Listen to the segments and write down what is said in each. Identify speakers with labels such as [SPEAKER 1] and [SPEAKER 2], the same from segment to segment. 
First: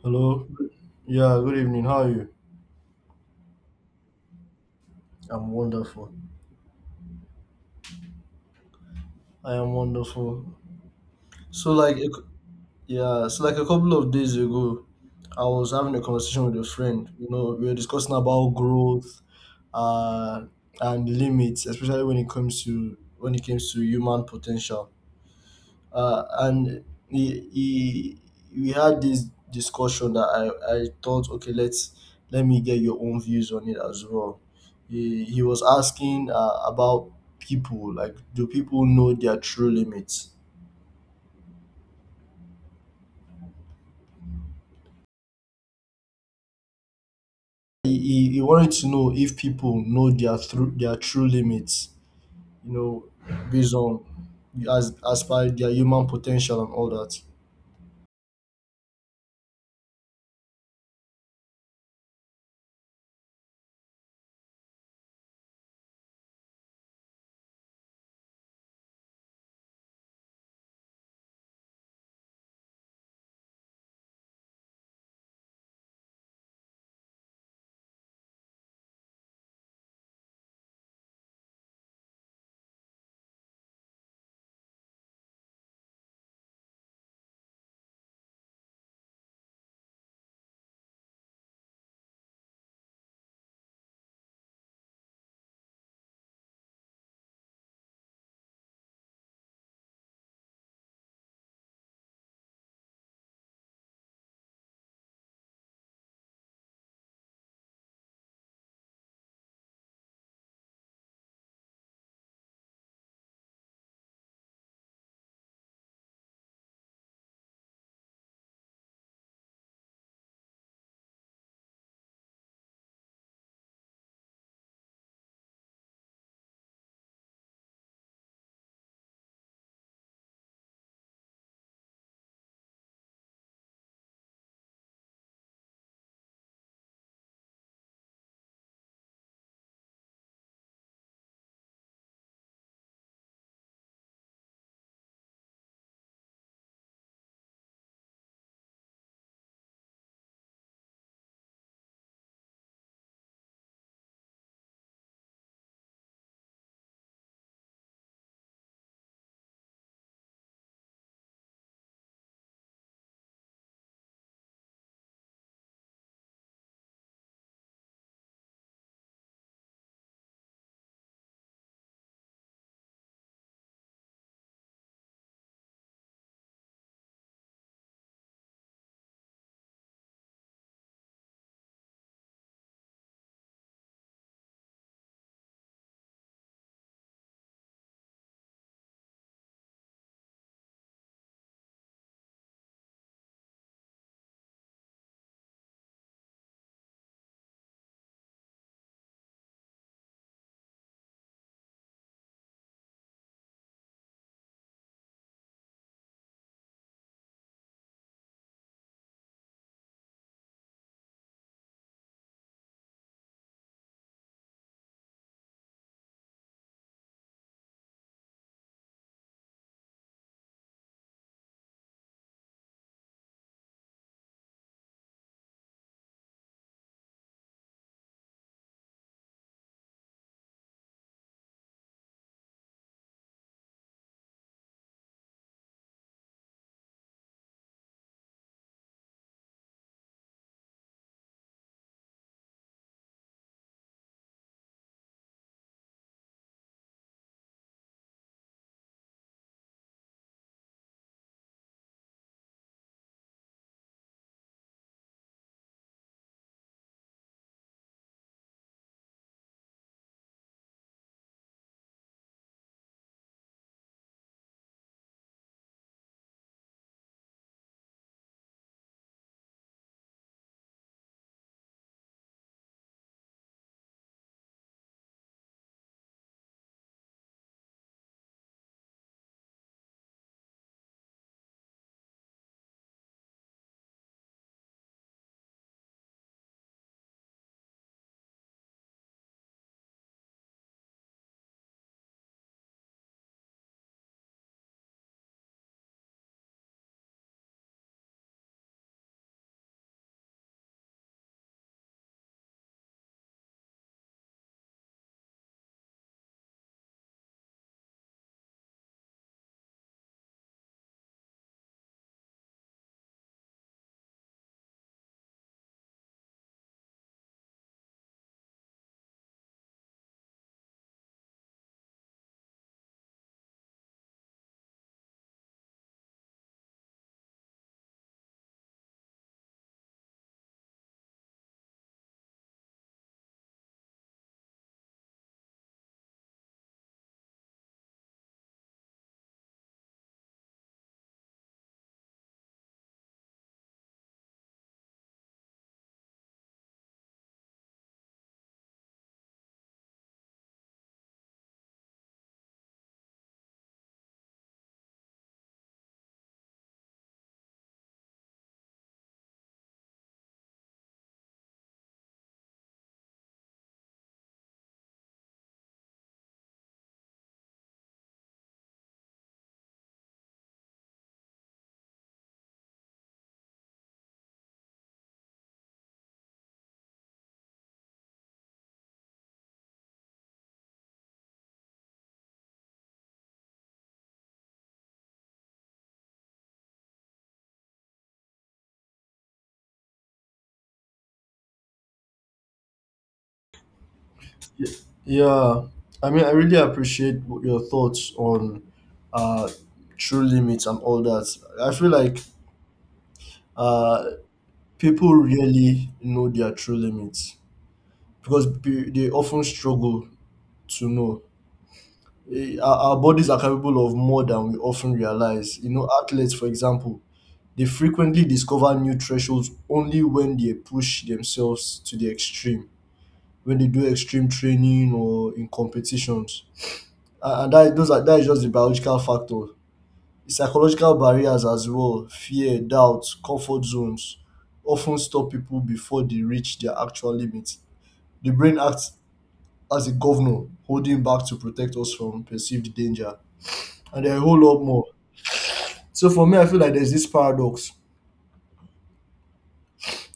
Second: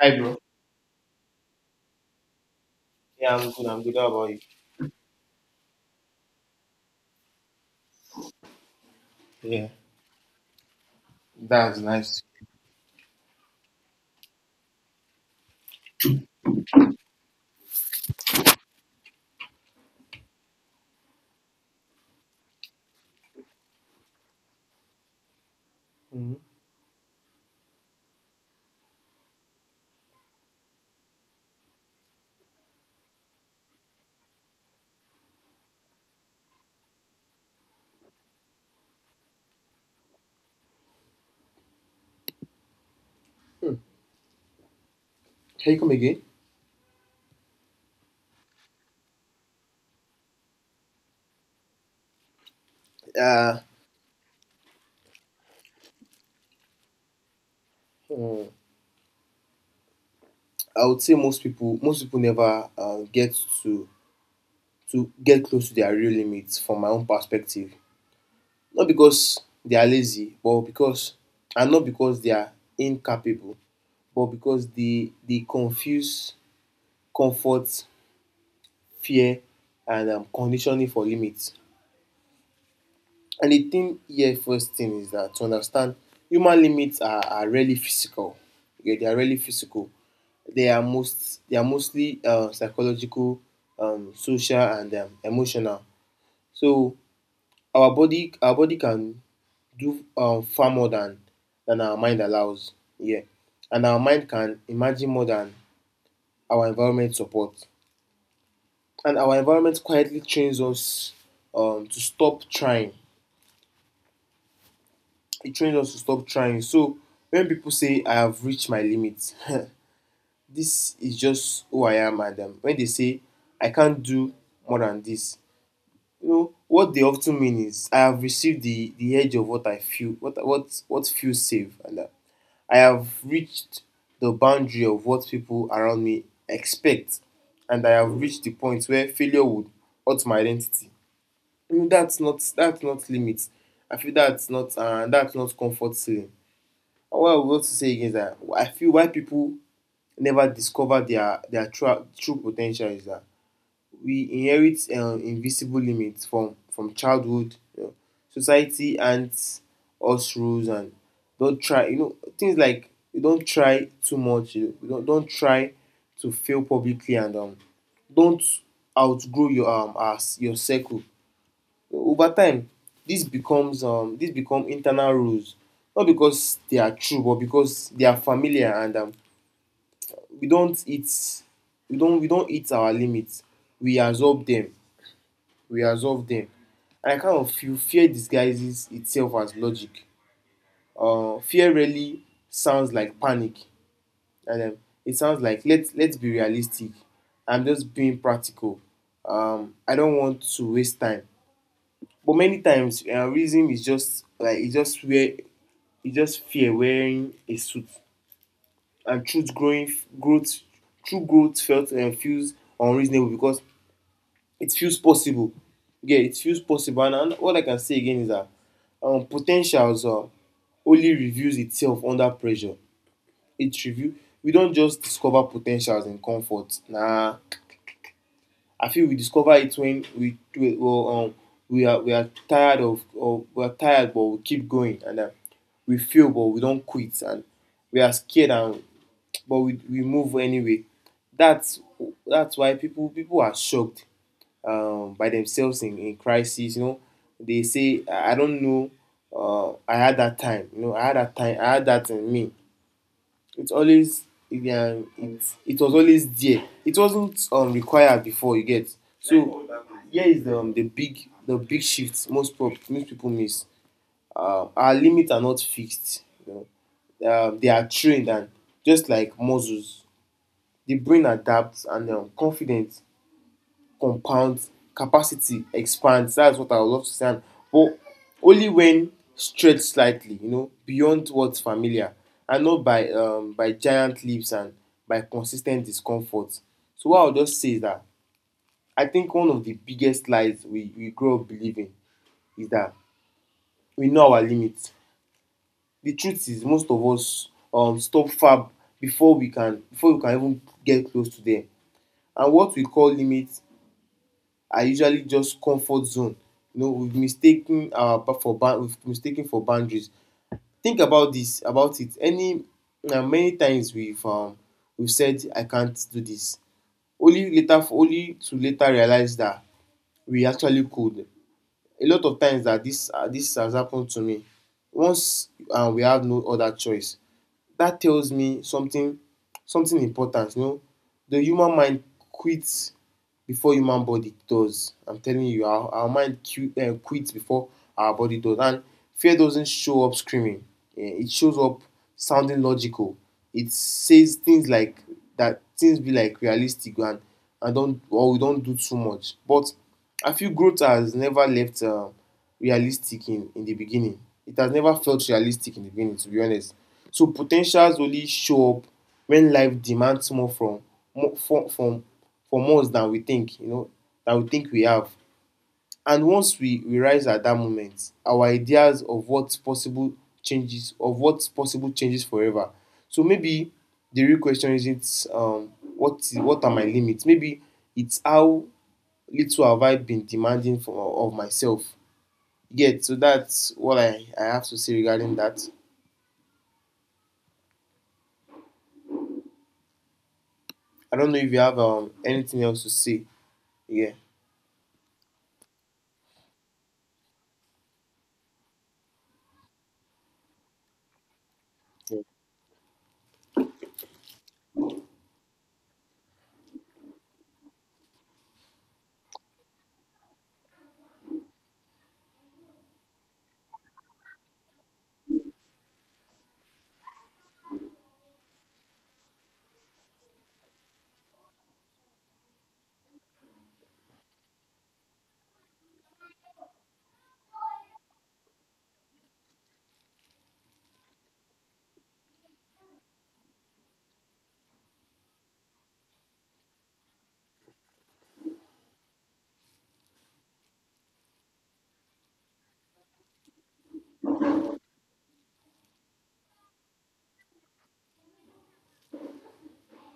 [SPEAKER 1] Hi, bro.
[SPEAKER 2] Hello. Yeah, good evening. How are you?
[SPEAKER 1] Yeah, I'm good. I'm good. How about you?
[SPEAKER 2] I'm wonderful. I
[SPEAKER 1] Yeah,
[SPEAKER 2] am wonderful. So
[SPEAKER 1] that's
[SPEAKER 2] like a
[SPEAKER 1] nice.
[SPEAKER 2] so like a couple of days ago, I was having a conversation with a friend. You know, we were discussing about growth, uh, and limits, especially when it comes to human potential.
[SPEAKER 1] Hmm.
[SPEAKER 2] And he we had this discussion that I thought, okay, let me get your own views on it as well. He was asking about people, like, do people know their true limits?
[SPEAKER 1] Hmm. Can you come again?
[SPEAKER 2] He wanted to know if people know their through their true limits, you know
[SPEAKER 1] Uh,
[SPEAKER 2] based on, as per their human potential and all that.
[SPEAKER 1] hmm, I would say most people, never get to to get close to their real limits, from my own perspective. Not because they are lazy, but because, and not because they are incapable, but because they confuse comfort, fear, and conditioning for limits. And the thing here, first thing is that, to understand, human limits are really physical. Yeah, they are really physical. They are mostly psychological, social, and emotional. So our body can do far more than our mind allows. Yeah. And our mind can imagine more than our environment supports. And our environment quietly trains us to stop trying. It trains us to stop trying. So when people say I have reached my limits, this is just who I am, madam. When they say I can't do more than this, you know what they often mean is, I have received the edge of what I feel, what feels safe, and I have reached the boundary of what people around me expect, and I have reached the point where failure would hurt my identity. I mean that's not limits. I feel that's not comfort ceiling. What I want to say again is that I feel why people never discover their true, true potential is that we inherit invisible limits from childhood, you know, society and us rules and don't try. You know, things like, you don't try too much. You know, you don't try to fail publicly, and don't outgrow your as your circle. Over time, this becomes this become internal rules, not because they are true, but because they are familiar, and we don't hit we don't hit our limits. We absorb them. We absorb them. And I kind of feel fear disguises itself as logic. Fear really sounds like panic, and it sounds like, let's be realistic. I'm just being practical. I don't want to waste time. But many times, reason is just like, it's just where e just fear wearing a suit, and truth growing growth true growth felt and feels unreasonable because it feels possible. Yeah, it feels possible. And what I can say again is that, po ten um, only reveals itself under pressure. It reveal We don't just discover potentials in comfort. Nah, I feel we discover it when we well, we are tired but we keep going, and we fail but we don't quit, and we are scared, and but we move anyway. That's that's why people are shocked by themselves in, crisis. You know, they say, "I don't know. I had that time. You know, I had that time. I had that in me." It's always it, um, it, it was always there. It wasn't required before. You get. So here is the big shift most most people miss. Our limits are not fixed. You know, they are trained, and just like muscles, the brain adapts, and confidence compounds, capacity expands. That's what I would love to say. But only when stretched slightly, you know, beyond what's familiar, and not by by giant leaps, and by consistent discomfort. So what I'll just say is that I think one of the biggest lies we grow up believing is that we know our limits. The truth is, most of us stop far before we can even get close to them. And what we call limits are usually just comfort zone. You know, we've mistaken our for we've mistaken for boundaries. Think about this, about it. Any na Many times we've we've said I can't do this, only to later realize that we actually could. A lot of times that this this has happened to me. Once we have no other choice, that tells me something something important. You know, the human mind quits before human body does. I'm telling you, our mind quits before our body does. And fear doesn't show up screaming. It shows up sounding logical. It says things like, that things be like realistic, and don't or we don't do too much. But I feel growth has never left, realistic in the beginning. It has never felt realistic in the beginning, to be honest. So potentials only show up when life demands more from, more from us, than we think, you know, than we think we have. And once we rise at that moment, our ideas of what's possible changes forever. So maybe the real question isn't, what are my limits? Maybe it's how little have I been demanding from of myself. Yeah, so that's what I have to say regarding that. I don't know if you have anything else to say. Yeah.
[SPEAKER 2] Yeah, I mean, I really appreciate your thoughts on uh, true limits and all that. I feel like
[SPEAKER 1] Yeah.
[SPEAKER 2] uh, people really know their true limits because they often struggle to know. Our bodies are capable of more than we often realize. You know, athletes, for example, they frequently discover new thresholds only when they push themselves to the extreme, when they do extreme training or in competitions, and that those are that is just the biological factor. Psychological barriers as well, fear, doubt, comfort zones often stop people before they reach their actual limit. The brain acts as a governor, holding back to protect us from perceived danger. And there are a whole lot more. So for me, I feel like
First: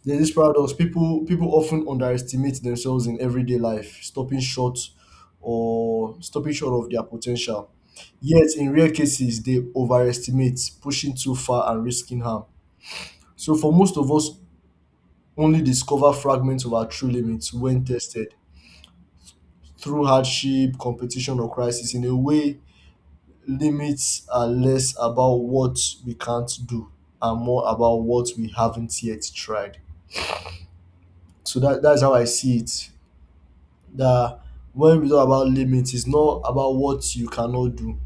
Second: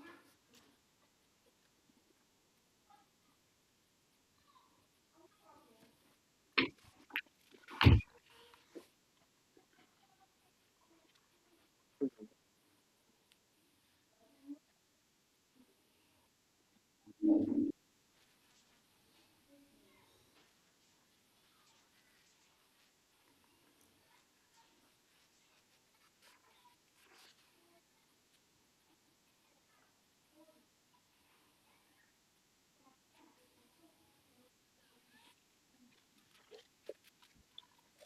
[SPEAKER 2] there's this paradox. People often underestimate themselves in everyday life, stopping short of their potential. Yet in rare cases they overestimate, pushing too far and risking harm. So for most of us, only discover fragments of our true limits when tested through hardship, competition or crisis. In a way, limits are less about what we can't do and more about what we haven't yet tried. So that's how I see it. That When we talk about limits, it's not about what you cannot do,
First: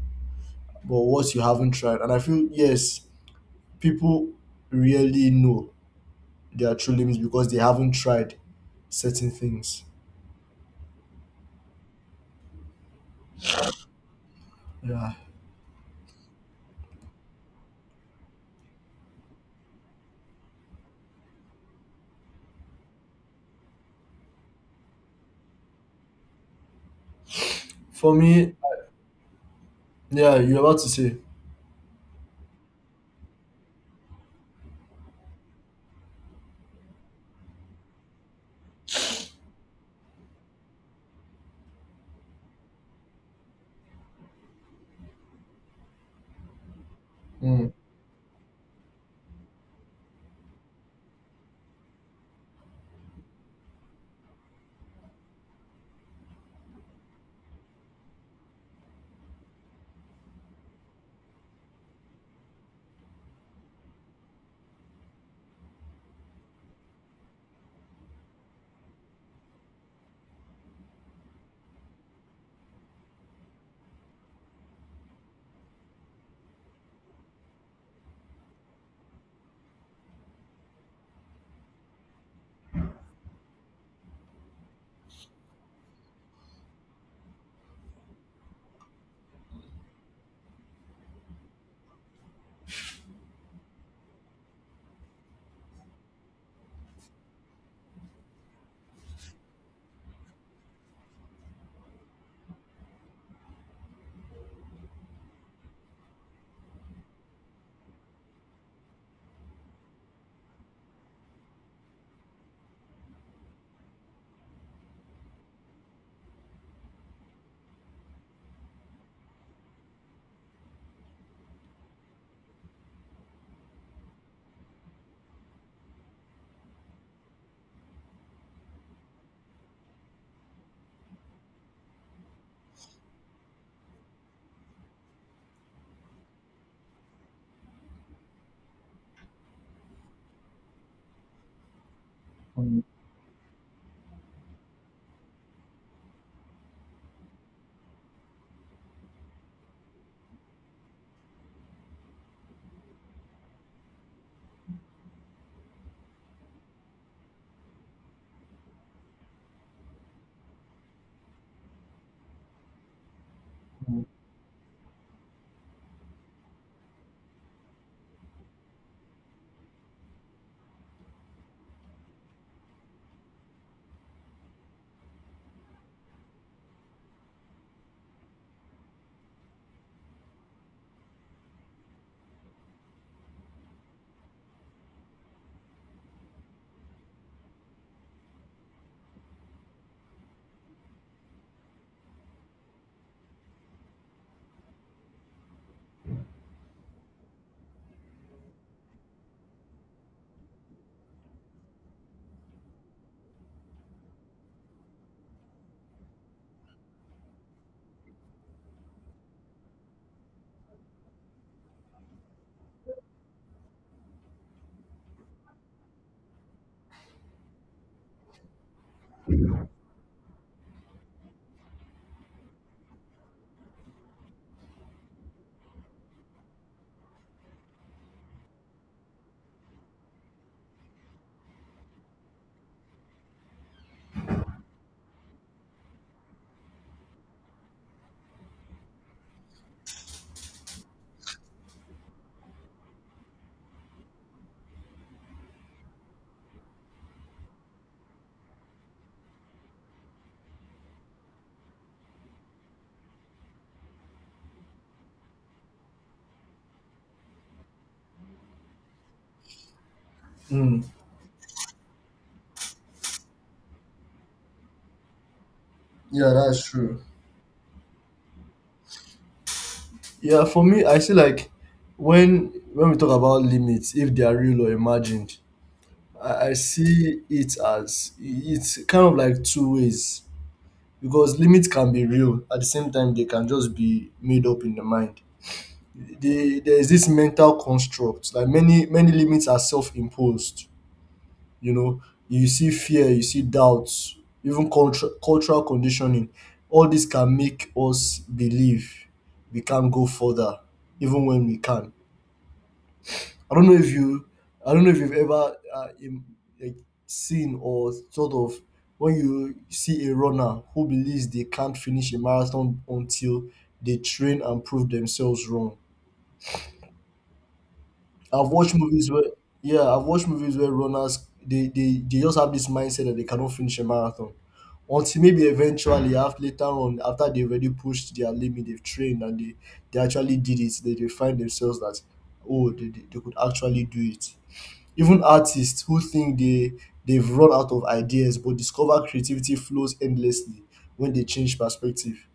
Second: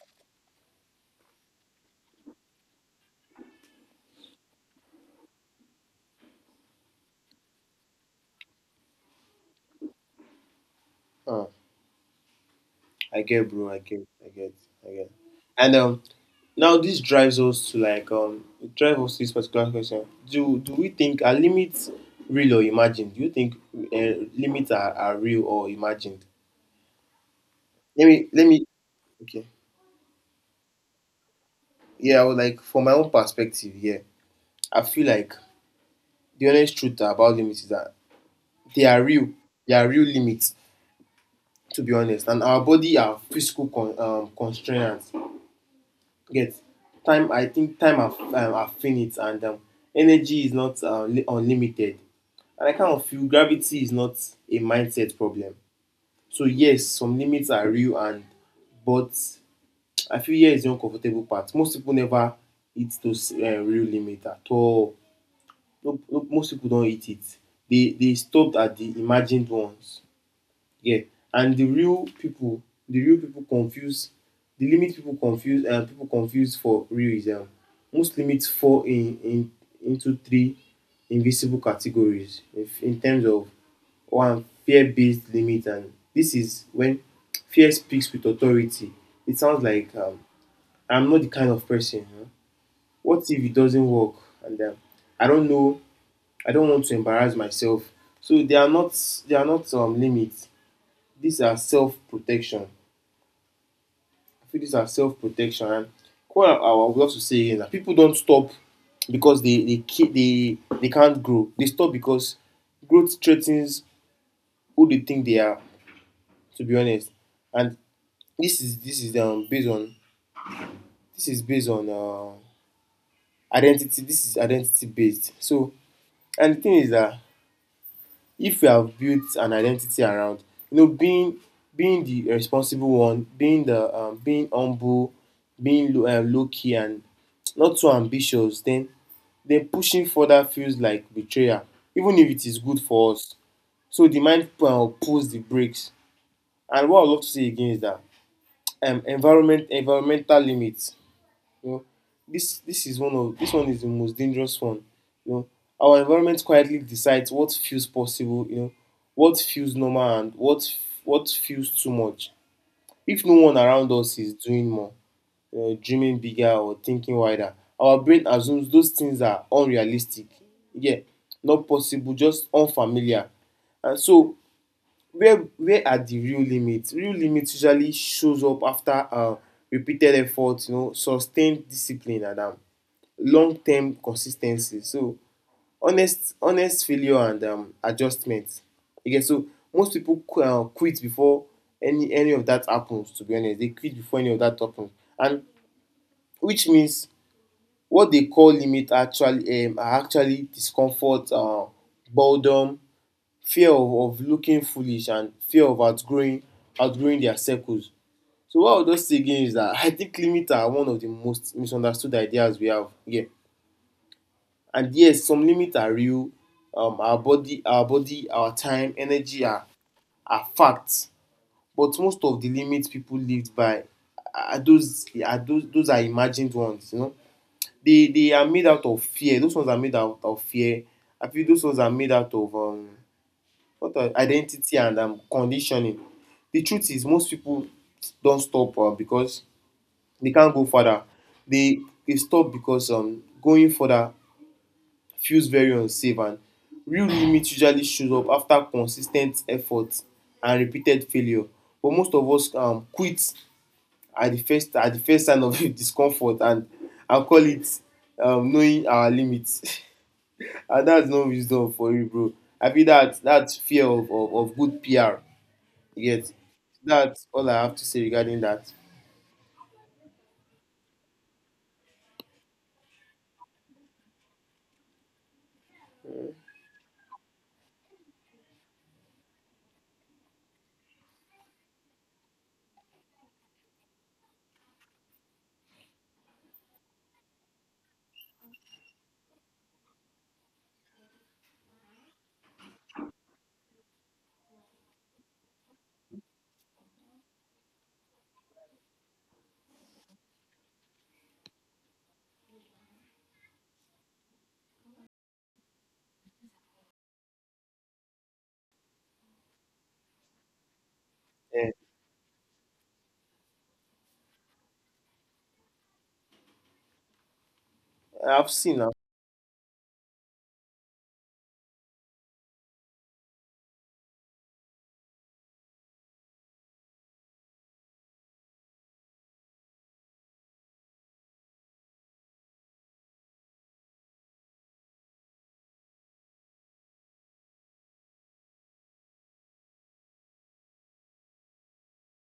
[SPEAKER 2] but what you haven't tried. And I feel, yes, people really know their true limits because they haven't tried certain things.
[SPEAKER 1] Uh, I get, bro. I get. I get. I get.
[SPEAKER 2] Yeah.
[SPEAKER 1] And now this drives us to like it drives us to this particular question. Do we think are limits real or imagined? Do you think limits are real or imagined? Let
[SPEAKER 2] For
[SPEAKER 1] me let
[SPEAKER 2] me,
[SPEAKER 1] me. Okay.
[SPEAKER 2] yeah, you're about to say.
[SPEAKER 1] Yeah. I would like, from my own perspective. Yeah. I feel like the honest truth about limits is that they are real. They are real limits. To be honest, and our body are physical constraints. Get time I
[SPEAKER 2] Mm,
[SPEAKER 1] think time are finite, and energy is not unlimited, and I kind of feel gravity is not a mindset problem. So yes, some limits are real, and but I feel here is the uncomfortable part. Most people never hit those real limit at all. No, no, most people don hit it. They stopped at the imagined ones. Yeah. And the real people confuse, the limit people confuse, and people confuse for real is, most limits fall in into three invisible categories, if, in terms of. One, fear-based limit, and this is when fear speaks with authority. It sounds like, "I'm not the kind of person, huh? What if it doesn't work?" And "I don't know, I don't want to embarrass myself." So they are not limits. These are self-protection. I feel these are self protection. What I would love to say is that people don't stop because they can't grow. They stop because growth threatens who they think they are. To be honest. And this is this is um based on this is based on, identity. This is identity based. So and the thing is that, if you have built an identity around, you know, being, the responsible one, being the, being humble, being low key and not so ambitious, Then pushing further feels like betrayal, even if it is good
[SPEAKER 2] mm,
[SPEAKER 1] for us. So the mind pulls the brakes. And what I love to say again is that, environmental limits. You know, this one is the most dangerous one. You know, our environment quietly decides what feels possible. You know, what feels normal and what feels too much. If no one around
[SPEAKER 2] mm,
[SPEAKER 1] us is doing more, dreaming bigger, or thinking wider, our brain assumes those things are unrealistic. Yeah. Not possible, just unfamiliar. And so, where are the real limits? Real limits usually shows up after repeated effort, you know, sustained discipline, and long term consis ten cy. So honest, failure, and adjustment. You get. So most people quit before any of that happens, to be honest. They quit before any of that happens, and which means, what they call limit actually are actually discomfort, boredom, fear of looking foolish, and fear of outgrowing their circles. So what I'll just say again is that, I think limits are one of the most misunderstood ideas we have here. And yes, some limits are real. Our body, our body, our time, energy are facts. But most of the limits people lived by are, those are imagined ones. They are made out of fear. Those ones are made out of fear. I feel those ones are made out of what are identity and conditioning. The truth is, most people don stop because they can't go further. They they stop because going further feels very unsafe. And real limit usually shows up after consis ten t effort and repeated failure. But most of us quit at the first sign of discomfort and call it knowing our limit. Ah,
[SPEAKER 2] mm.
[SPEAKER 1] that's no wisdom for you, bro. I feel that that's fear of good PR. Yet,
[SPEAKER 2] Yeah, that's true.
[SPEAKER 1] that's all I have to say regarding that.
[SPEAKER 2] Yeah, for me, I see, like, when we talk about limits, if they are real or imagined, I see it as, it's kind of like two ways. Because limits can be real, at the same time they can just be made up in the mind. There is this mental construct, like, many limits are self-imposed. You know, you see fear, you see doubts, even cultural conditioning, all this can make us believe we can't go further, even when we can. I don't know if you, I don't know if you've ever, like, seen or sort of, when you see a runner who believes they
[SPEAKER 1] Yeah,
[SPEAKER 2] can't finish a marathon until they train and prove themselves wrong. I've
[SPEAKER 1] I've
[SPEAKER 2] watched
[SPEAKER 1] seen that.
[SPEAKER 2] movies where, Yeah, I've watched movies where runners, they just have this mindset that they cannot finish a marathon until, maybe eventually, after later on, after they already pushed their limit, they've trained, and they actually did it. They find themselves that, oh, they could actually do it. Even artists who think they've run out of ideas but discover creativity flows endlessly when they change perspective.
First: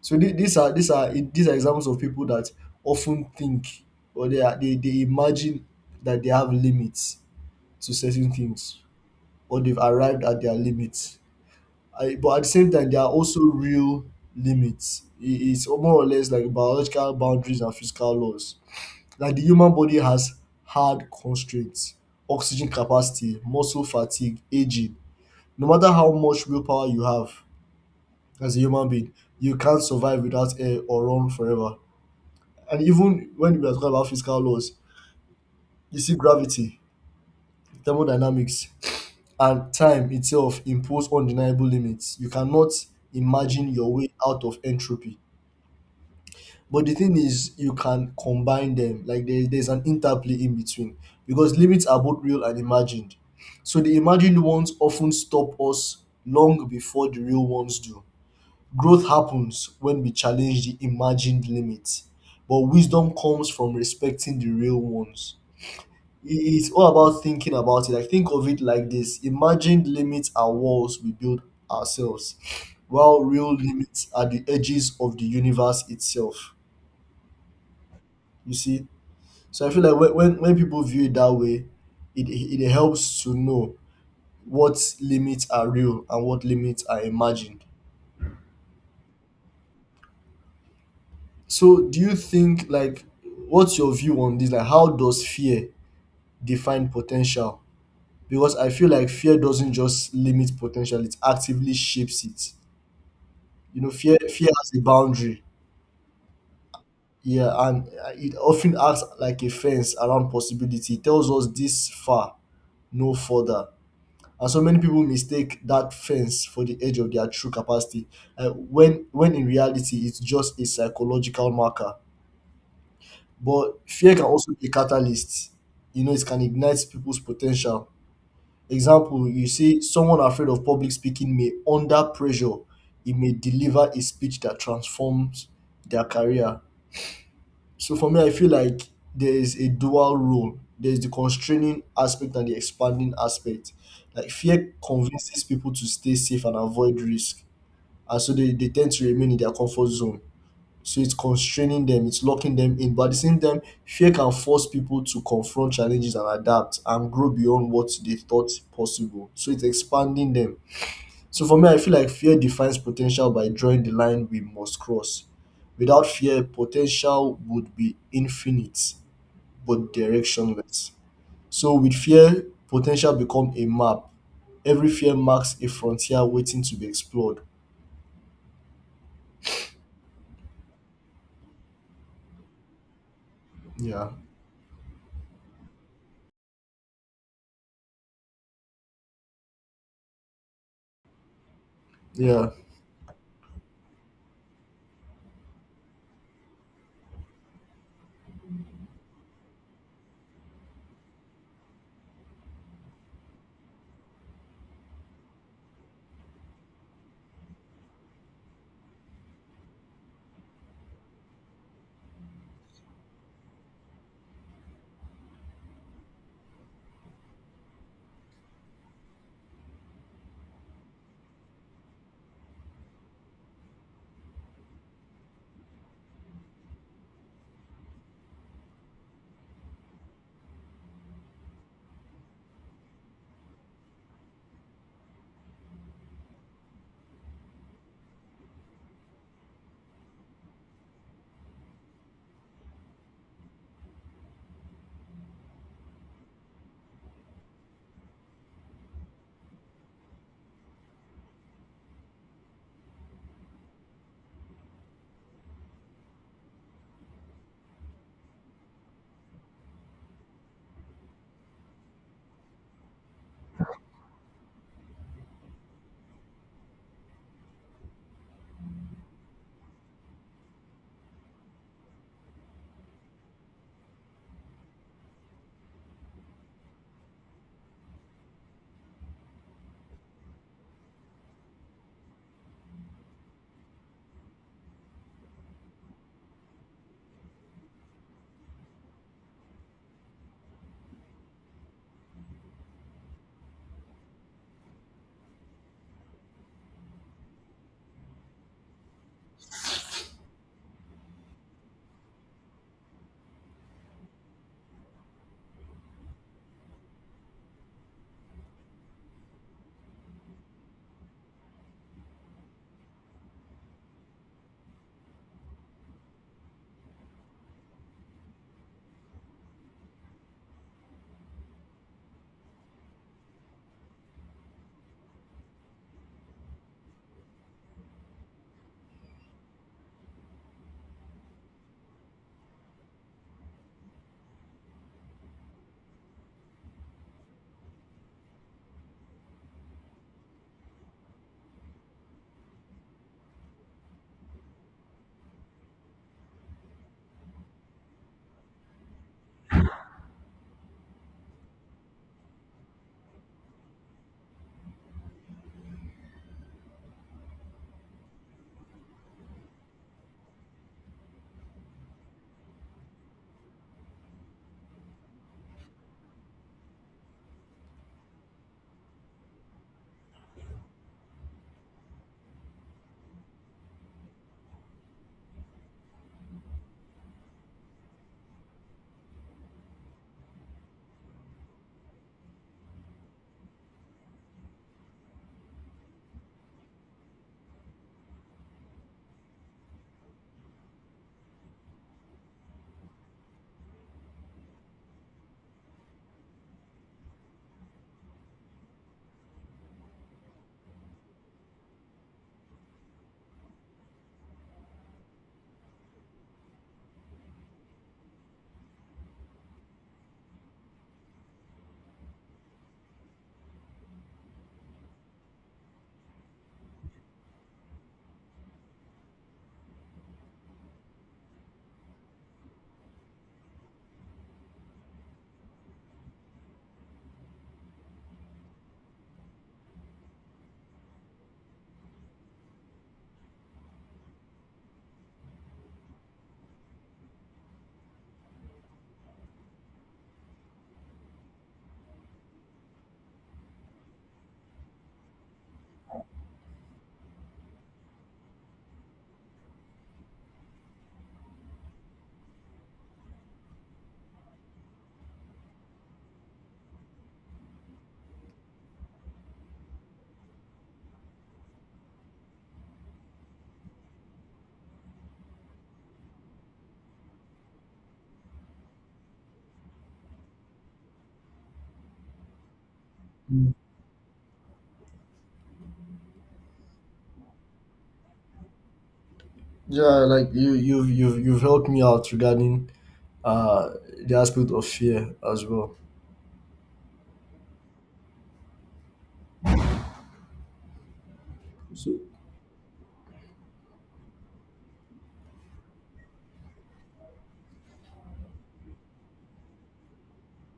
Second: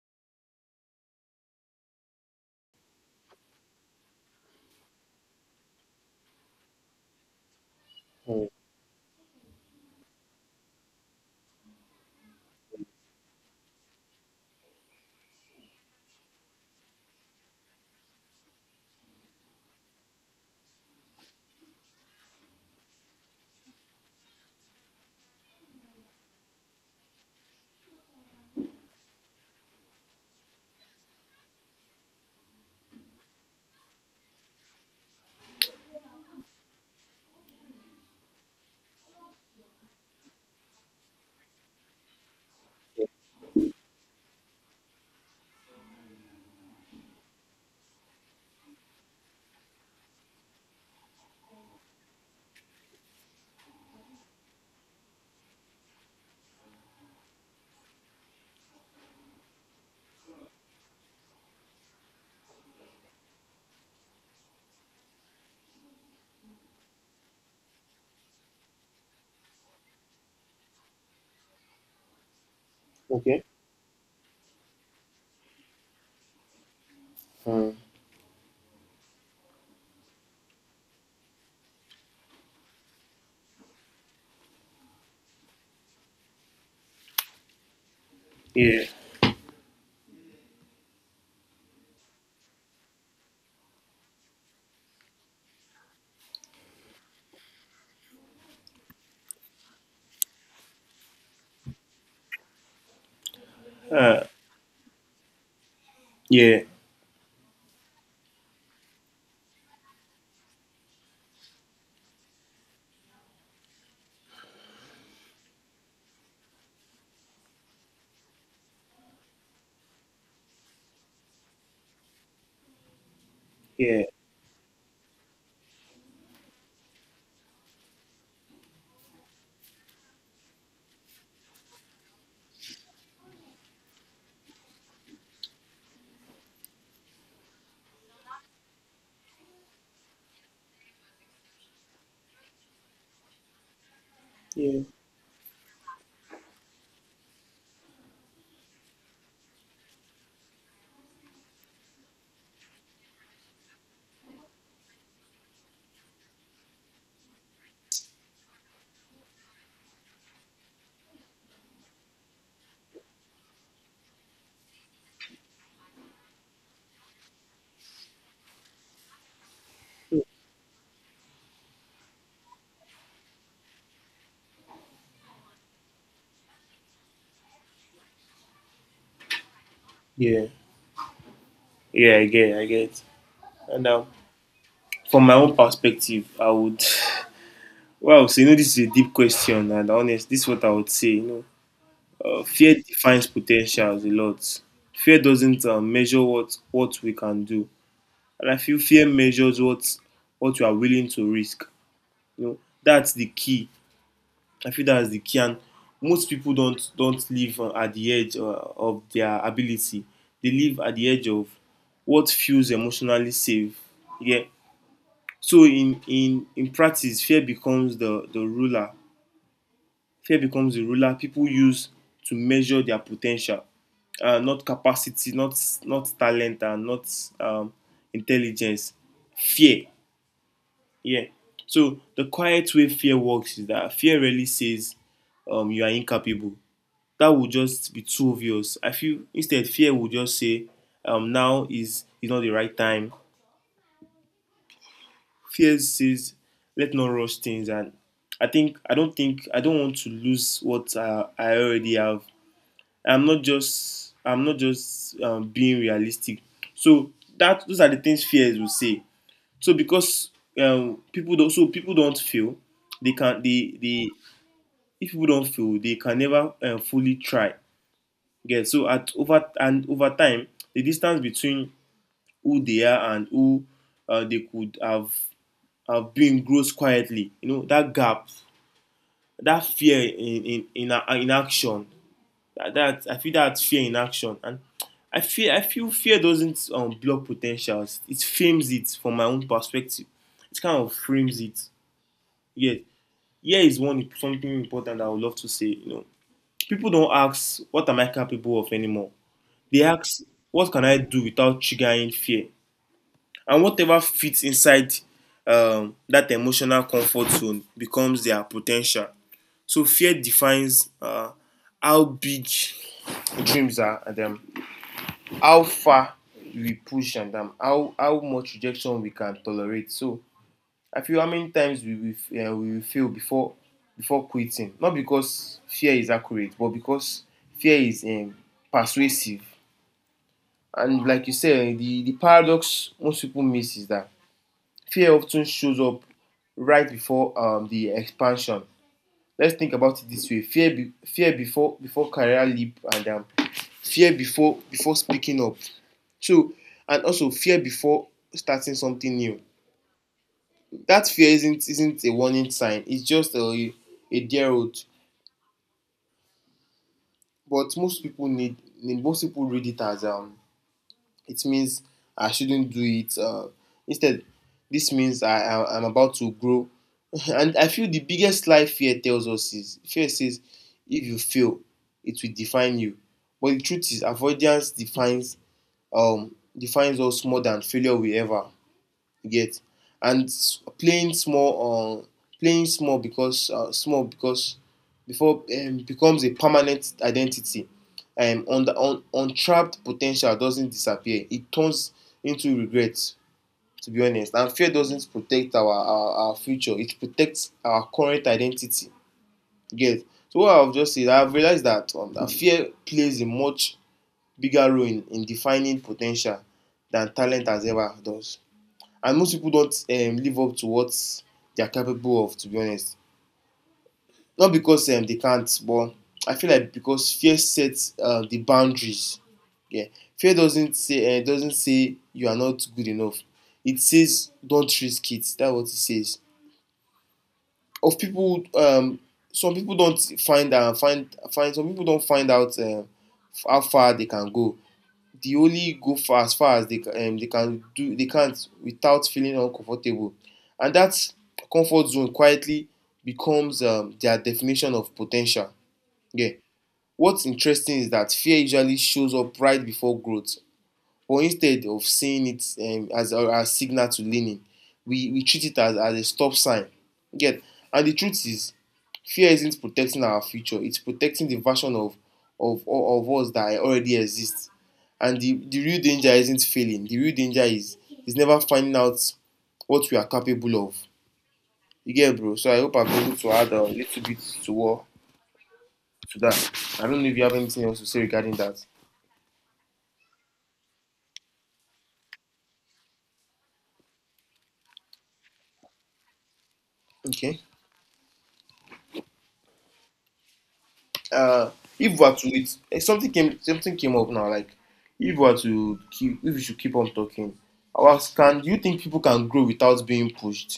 [SPEAKER 2] So these are examples of people that often think, or they are, they imagine that they have limits to certain things or they've arrived at their limits. But at the same time, there are also real limits. It's more or less like biological boundaries and physical laws. Like, the human body has hard constraints: oxygen capacity, muscle fatigue, ageing. No matter how much willpower you have as a human being, you can't survive without air or run forever. And even when we are talking about physical laws, you see gravity, thermodynamics, and time itself impose undeniable limits. You cannot imagine your way out of entropy. But the thing is, you can combine them. Like, there's an interplay in between, because limits are both real and imagined. So the imagined ones often stop us long before the real ones do. Growth happens when we challenge the imagined limits, but wisdom comes from respecting the real ones. I- It's all about thinking about it. Like, think of it like this: imagined limits are walls we build ourselves, while
[SPEAKER 1] Okay.
[SPEAKER 2] real limits are the edges of the universe itself.
[SPEAKER 1] Hmm.
[SPEAKER 2] You see, so I feel like when people view it that way, it helps to know what limits are real and what limits are imagined.
[SPEAKER 1] Yeah.
[SPEAKER 2] So do you think, like, what's your view on this? Like, how does fear define potential? Because I feel like fear doesn't just limit potential, it actively shapes it. You know, fear
[SPEAKER 1] Uh,
[SPEAKER 2] fear has a boundary.
[SPEAKER 1] yeah.
[SPEAKER 2] Yeah, and, it often acts like a fence around possibility. It tells us this far, no further. And so many people mistake that fence for the edge of their true capacity, when in reality it's just a psychological marker. But
[SPEAKER 1] Yeah.
[SPEAKER 2] fear can also be a catalyst. You know, it can ignite people's potential. Example, you see, someone afraid of public speaking may, under pressure, it may deliver a speech that transforms their career. So for me, I feel like there is a dual role. There's the constraining aspect and the expanding aspect. Like, fear
[SPEAKER 1] Yeah.
[SPEAKER 2] convinces people to stay safe and avoid risk. And so they tend to remain in their comfort zone. So it's constraining them, it's locking them in. But at the same time, fear can force people to confront challenges and adapt and grow beyond what they thought possible. So it's expanding them. So for me, I feel like fear defines potential by drawing the line we must cross. Without fear, potential would be infinite but directionless. So with fear, potential become a map. Every fear marks a frontier waiting to be explored.
[SPEAKER 1] Yeah. Yeah. I get. I get. And
[SPEAKER 2] Yeah.
[SPEAKER 1] from my own perspective, I would. Well, so you know, this is a deep question, and honest, this is what I would say. You know,
[SPEAKER 2] Yeah.
[SPEAKER 1] fear defines potentials a lot. Fear doesn't measure what we can do. And I feel fear measures what you are willing to risk. You know, that's the key. I feel that's the key. And most people don't live at the edge of their ability. They live at the edge of what feels emotionally safe. Yeah. So in practice, fear becomes the ruler. Fear becomes the ruler people use to measure their potential, not capacity, not talent, and not um, intelligence. Fear. Yeah. So the quiet way fear works is that fear really says you are incapable. That would just be too obvious. I feel instead fear would just say now is not the right time. Fear says let's not rush things, and I don't think I don't want to lose what I already have. I'm not just being realistic. So that those are the things fears will say. So because people don't feel they can they if people don't fail they can never fully try. Yeah, so at over and over time the distance between who they are and who they could have been grows quietly. You know, that gap, that fear in action. That, I feel, that fear in action. And I feel fear doesn't block potentials, it frames it. From my own perspective, it kind of frames it. Yeah. Here is one something important I would love to say, you know. People don't ask, "What am I capable of anymore?" They ask, "What can I do without triggering fear?" And whatever fits inside that emotional comfort zone becomes their potential. So fear defines how big dreams are, and how far we push, and how much rejection we can tolerate. So I feel how many times we will fail before quitting, not because fear is accurate, but because fear is persuasive. And like you said, the paradox most people miss is that fear of ten shows up right before the expansion. Let's think about it this way: fear before career leap, and fear before speaking up. So, and also fear before starting something new. That fear isn't a warning sign, it's just a dear road. But most people read it as it means I shouldn't do it. Instead, this means I'm about to grow. And I feel the biggest lie fear tells us is, fear says if you fail, it will define you. But the truth is, avoidance defines defines us more than failure will ever. You get? And playing small because before becomes a permanent identity. On the on Untrapped potential doesn't disappear, it turns into regret, to be honest. And fear doesn't protect our future, it protects our current identity. You get? So what I've just said, I've realized that that fear plays a much bigger role in defining potential than talent has ever does. And most people don't live up to what they are capable of, to be honest, not because they can't, but I feel like because fear sets the boundaries. Yeah. fear doesn't say you are not good enough, it says don't risk it. That's what it says. Of people Some people don't find out how far they can go. They only go for as far as they can't without feeling uncomfortable. And that comfort zone quietly becomes their definition of potential. Yeah. What's interesting is that fear usually shows up right before growth. But instead of seeing it as our signal to leaning, we treat it as a stop sign. You get? And the truth is, fear isn't protecting our future; it's protecting the version of us that already exists. And the real danger isn't failing. The real danger is never finding out what we are capable of. You get it, bro. So I hope I've been able to add a little bit to what to that. I don't know if you have anything else to say regarding that.
[SPEAKER 2] Yeah, like, you've helped me out regarding, uh the aspect of fear as well.
[SPEAKER 1] Okay. uh if
[SPEAKER 2] So,
[SPEAKER 1] we are to it eh, something came up now, like if we are to keep if we should keep on talking. I was can Do you think people can grow without being pushed?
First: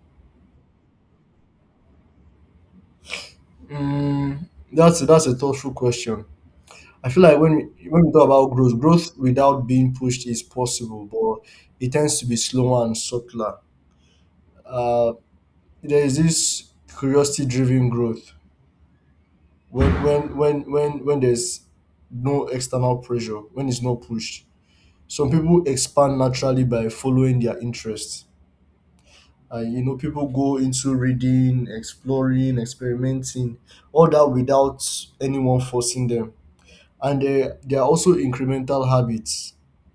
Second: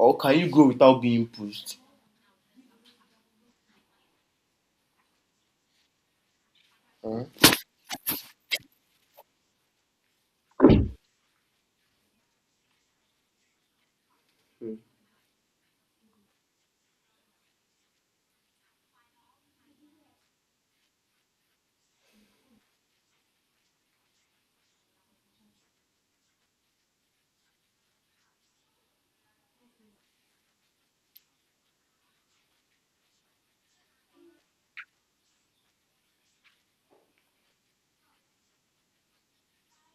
[SPEAKER 1] Or can you grow without being pushed?
[SPEAKER 2] mm, that's a thoughtful question. I feel
[SPEAKER 1] Huh?
[SPEAKER 2] like, when we talk about growth, growth without being pushed is possible, but it tends to be slower and subtler. Uh, there is this curiosity-driven growth, when there's no external pressure, when it's not pushed. Some people expand naturally by following their interests. You know, people go into reading, exploring, experimenting, all that, without anyone forcing them. And there are also incremental habits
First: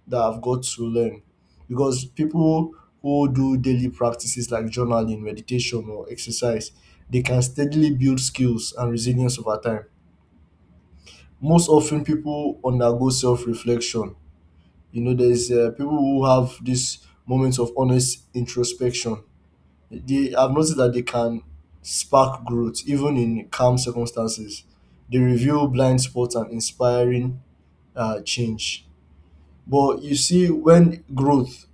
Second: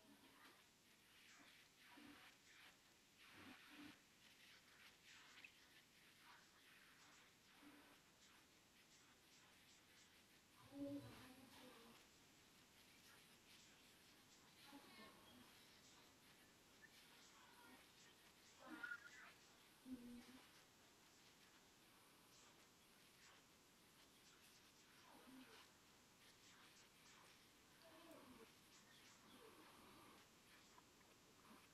[SPEAKER 2] that I've got to learn, because people who do daily practices like journaling, meditation, or exercise, they can steadily build skills and resilience over time. Most often, people undergo self reflection. You know, there's, people who have these moments of honest introspection. I've noticed that they can spark growth even in calm circumstances. They reveal blind spots and inspiring, change. But you see, when growth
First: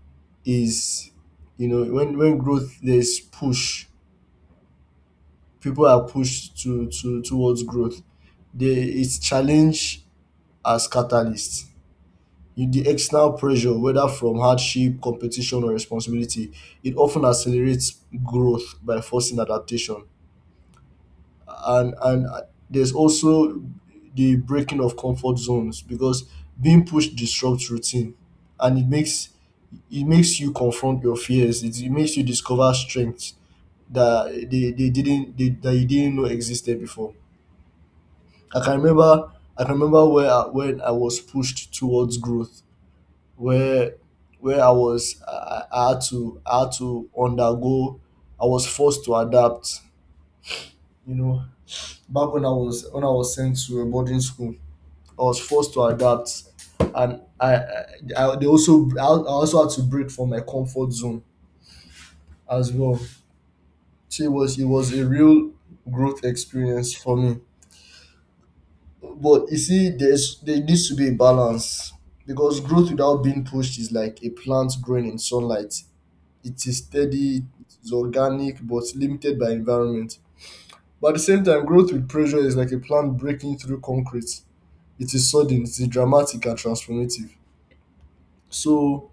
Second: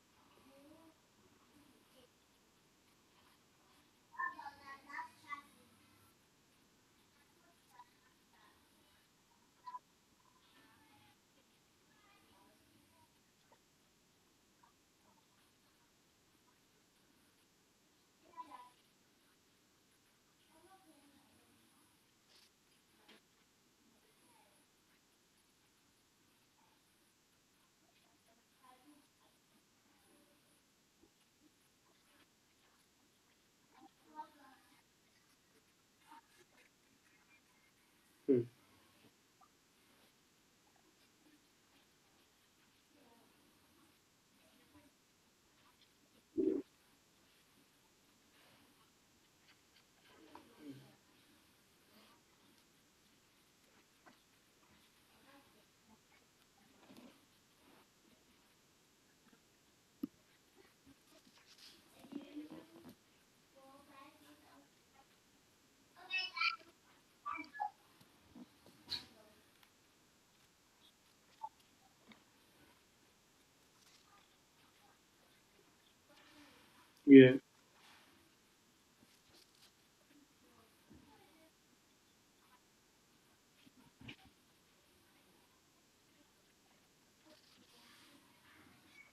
[SPEAKER 2] is, when growth there's push, people are pushed to towards growth. There is challenge as catalyst. The external pressure, whether from hardship, competition, or responsibility, it often accelerates growth by forcing adaptation. And there's also the breaking of comfort zones, because being pushed disrupts routine, and it makes you confront your fears, it makes you discover strengths that they didn't they, that you didn't know existed before.
[SPEAKER 1] Hmm.
[SPEAKER 2] i can remember I can remember, when I was pushed towards growth, where where I was, I had to undergo, I was forced to adapt. you know Back when I was sent to a boarding school, I was forced to adapt, and I they also I also had to break from my comfort zone as well. So it was a real growth experience for me. But you see, there needs to be a balance, because growth without being pushed is like a plant growing in sunlight. It is
[SPEAKER 1] Yeah.
[SPEAKER 2] steady, it's organic, but limited by environment. But at the same time, growth with pressure is like a plant breaking through concrete. It is sudden, it is dramatic and transformative. So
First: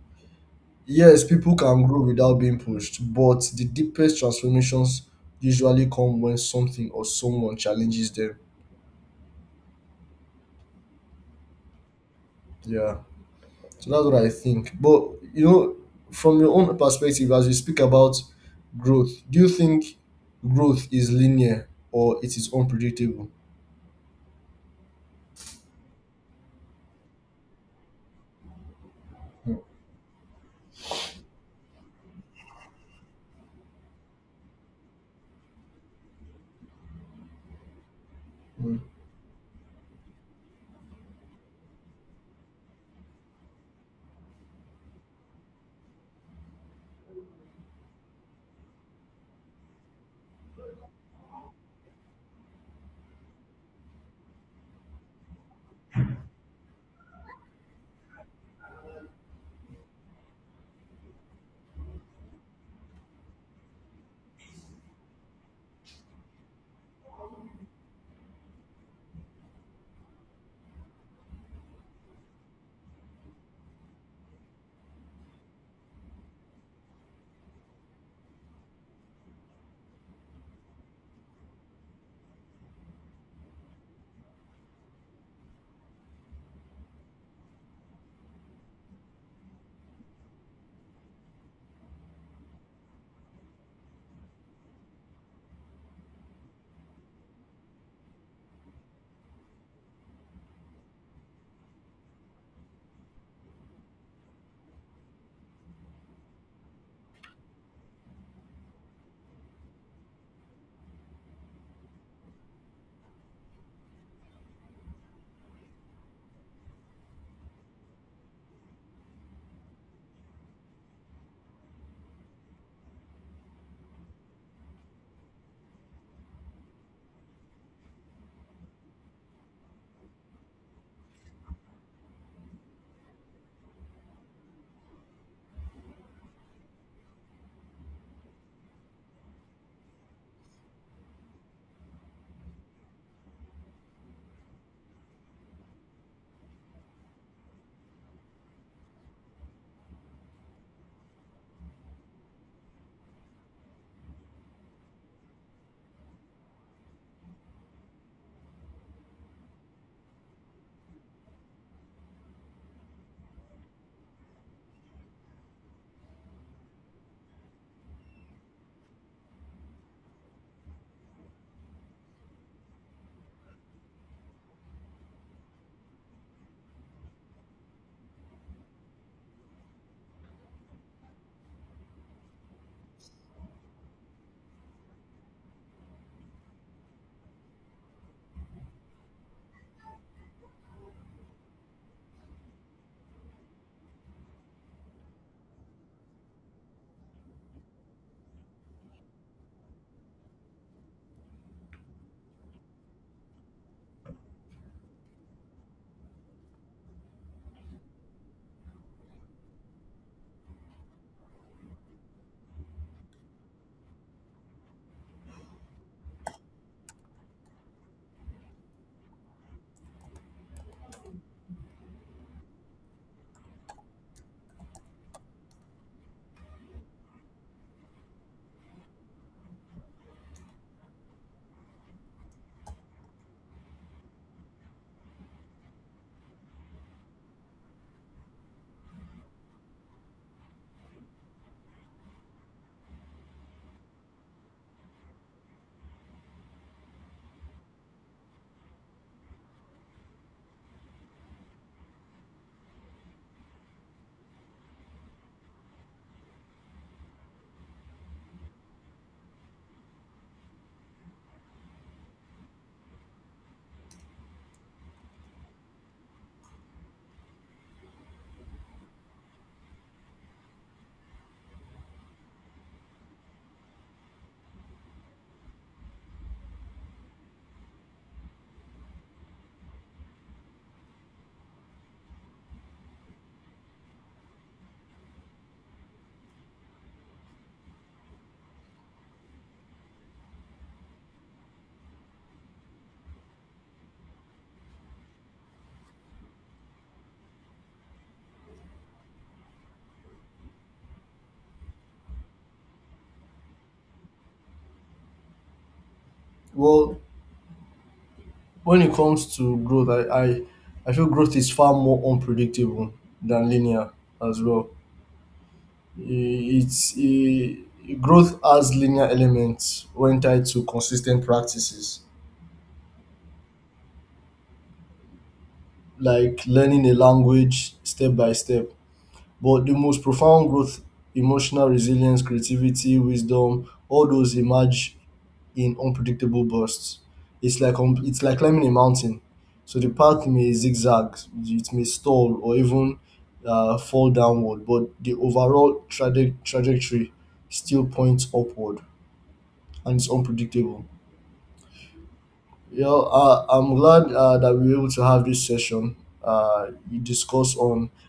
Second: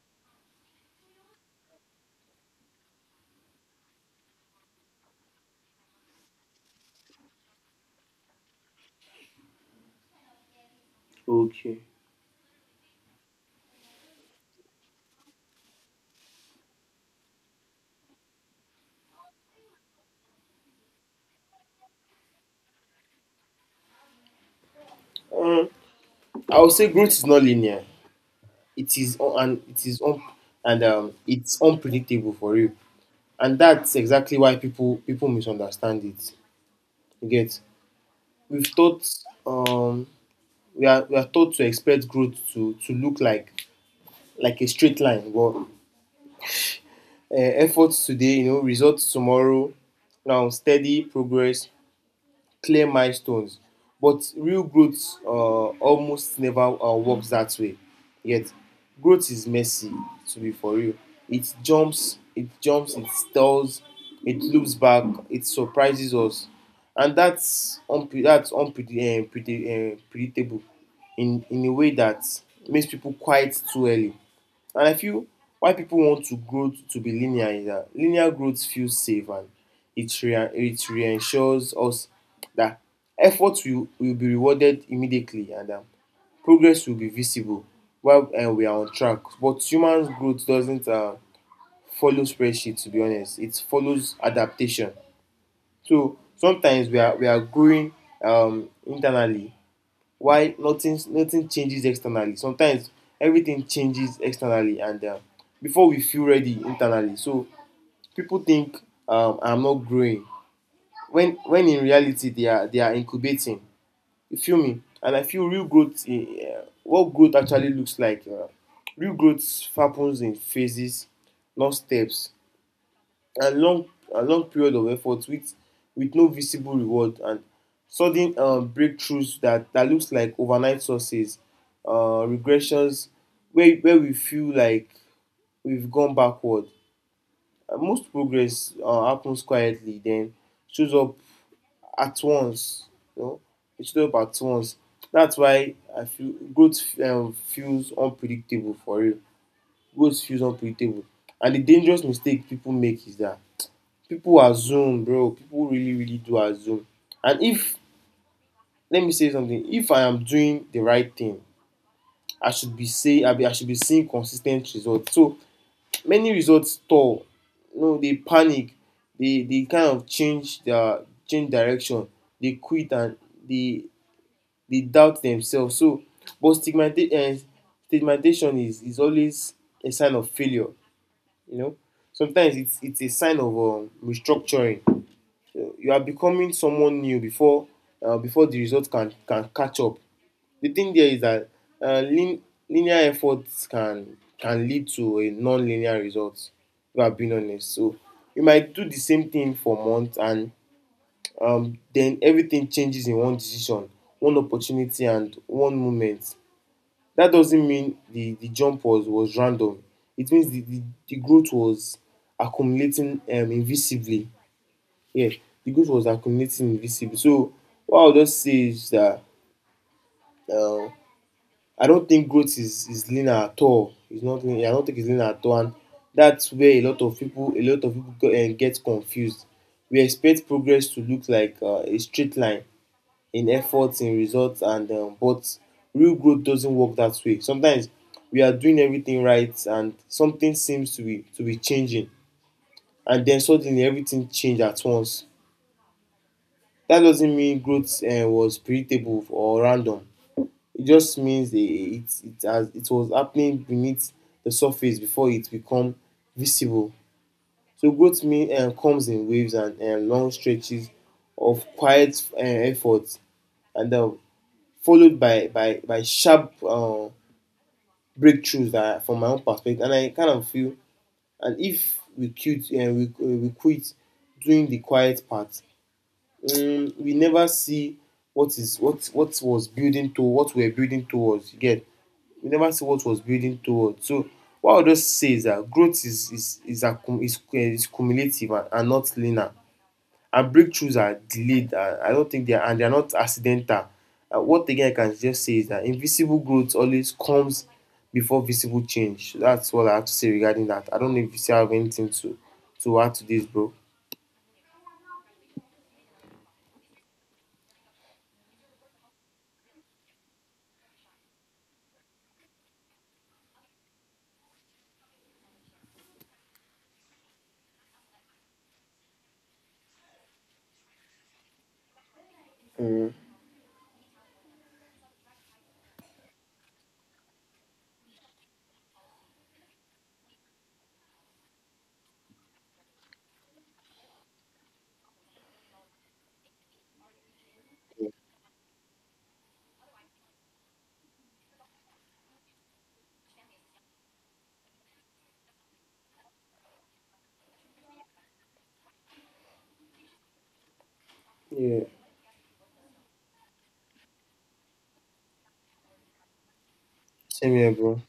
[SPEAKER 2] yes, people can grow without being pushed, but the deepest transformations usually come when something or someone challenges them.
[SPEAKER 1] Okay.
[SPEAKER 2] Yeah. So that's what I think. But you know, from your own perspective, as we speak about growth, do you think growth is linear or it is unpredictable?
[SPEAKER 1] um, I would say growth is not linear, it is un- and it is un- and it's unpredictable for you, and that's exactly why people misunderstand it. You get? we've
[SPEAKER 2] Mm.
[SPEAKER 1] taught um we are taught to expect growth to look like a straight line, but efforts today, you know, results tomorrow. Now steady progress, clear milestones, but real growth almost never works that way. Yet, growth is messy. To be for real, it jumps, it stalls, it loops back, it surprises us, and that's unpredictable, predictable in a way that makes people quiet too early. And I feel why people want to grow to be linear is that linear growth feels safe, and it reassures us that effort will be rewarded immediately, and progress will be visible while we are on track. But human growth doesn't follow spreadsheet, to be honest. It follows adaptation. So sometimes we are growing internally why nothing changes externally, sometimes everything changes externally and before we feel ready internally. So people think, "I'm not growing," when in reality they are incubating. You feel me? And I feel real growth in what growth actually looks like, real growth happens in phases, not steps. a long a long period of effort with no visible reward, and sudden breakthroughs that looks like overnight success, regressions where we feel like we've gone backward. And most progress happens quietly, then shows up at once. You know, it shows up at once. That's why I feel growth feels unpredictable. For real, growth feels unpredictable. And the dangerous mistake people make is that people really do assume. And if Let me say something: if I am doing the right thing, I should be seeing consistent results. So many results stall, you know, they panic, they kind of change their change direction, they quit, and they they doubt themselves. So, but stigmata um stigmatization is always a sign of failure. You know, sometimes it's a sign of restructuring. You are becoming someone new before, before the result can catch up. The thing there is that, uh, lin- linear efforts can lead to a non-linear result, if I'm being honest. So you might do the same thing for months, and then everything changes in one decision, one opportunity, and one moment. That doesn't mean the jump was random. It means the growth was accumulating, invisibly. Yeah, the growth was accumulating invisible. So what I'll just say is that um, I don't think is linear at all. It's not linear. I don't think it's linear at all, and that's where a lot of people get confused. We expect progress to look like a straight line in efforts, in results, and but real growth doesn't work that way. Sometimes we are doing everything right, and something seems to be changing, and then suddenly everything change at once. That doesn't mean growth was predictable or random, it just means it was happening beneath the surface before it become visible. So growth mean comes in waves and long stretches of quiet effort, and followed by sharp breakthroughs that are from my own perspective. And I kind of feel, and if we quit, we quit doing the quiet part, we never see what was building to what we're building towards. You get? We never see what was building towards. So what I'll just say is that growth is accum is cumulative and not linear. And breakthroughs are delayed. And I don't think they are, and they are not accidental. What again I can just say is that invisible growth always comes before visible change. That's what I have to say regarding that. I don't know if you still have anything to add to this, bro.
[SPEAKER 2] Well, when it comes to growth, I feel growth is far more unpredictable than linear as well. It's a Growth has linear elements when tied to consistent practices,
[SPEAKER 1] Mm.
[SPEAKER 2] like learning a language step by step. But the most profound growth, emotional resilience, creativity, wisdom, all those emerge in unpredictable bursts. It's like climbing a mountain. So the path may zigzag, it may stall, or even, fall downward, but the overall trajectory still points upward, and it's unpredictable.
[SPEAKER 1] Yeah.
[SPEAKER 2] You know, I'm glad, that we were able to have this session. You
[SPEAKER 1] Same
[SPEAKER 2] discuss
[SPEAKER 1] here,
[SPEAKER 2] on
[SPEAKER 1] bro.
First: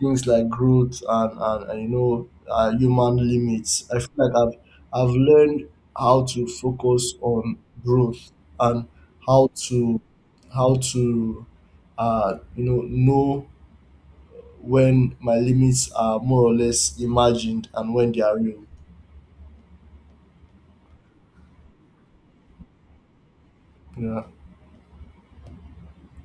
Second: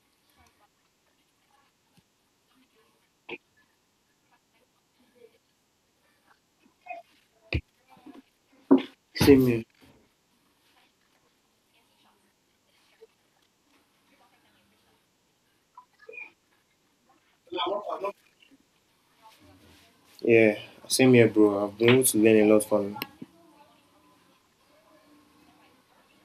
[SPEAKER 2] things like growth and human limits. I feel like I've learned how to focus on growth and
[SPEAKER 1] Same
[SPEAKER 2] how
[SPEAKER 1] here,
[SPEAKER 2] to how to, know when my limits are more or less imagined and when they are real.
[SPEAKER 1] yeah, same here, bro. I've been able to learn a lot from
[SPEAKER 2] Yeah.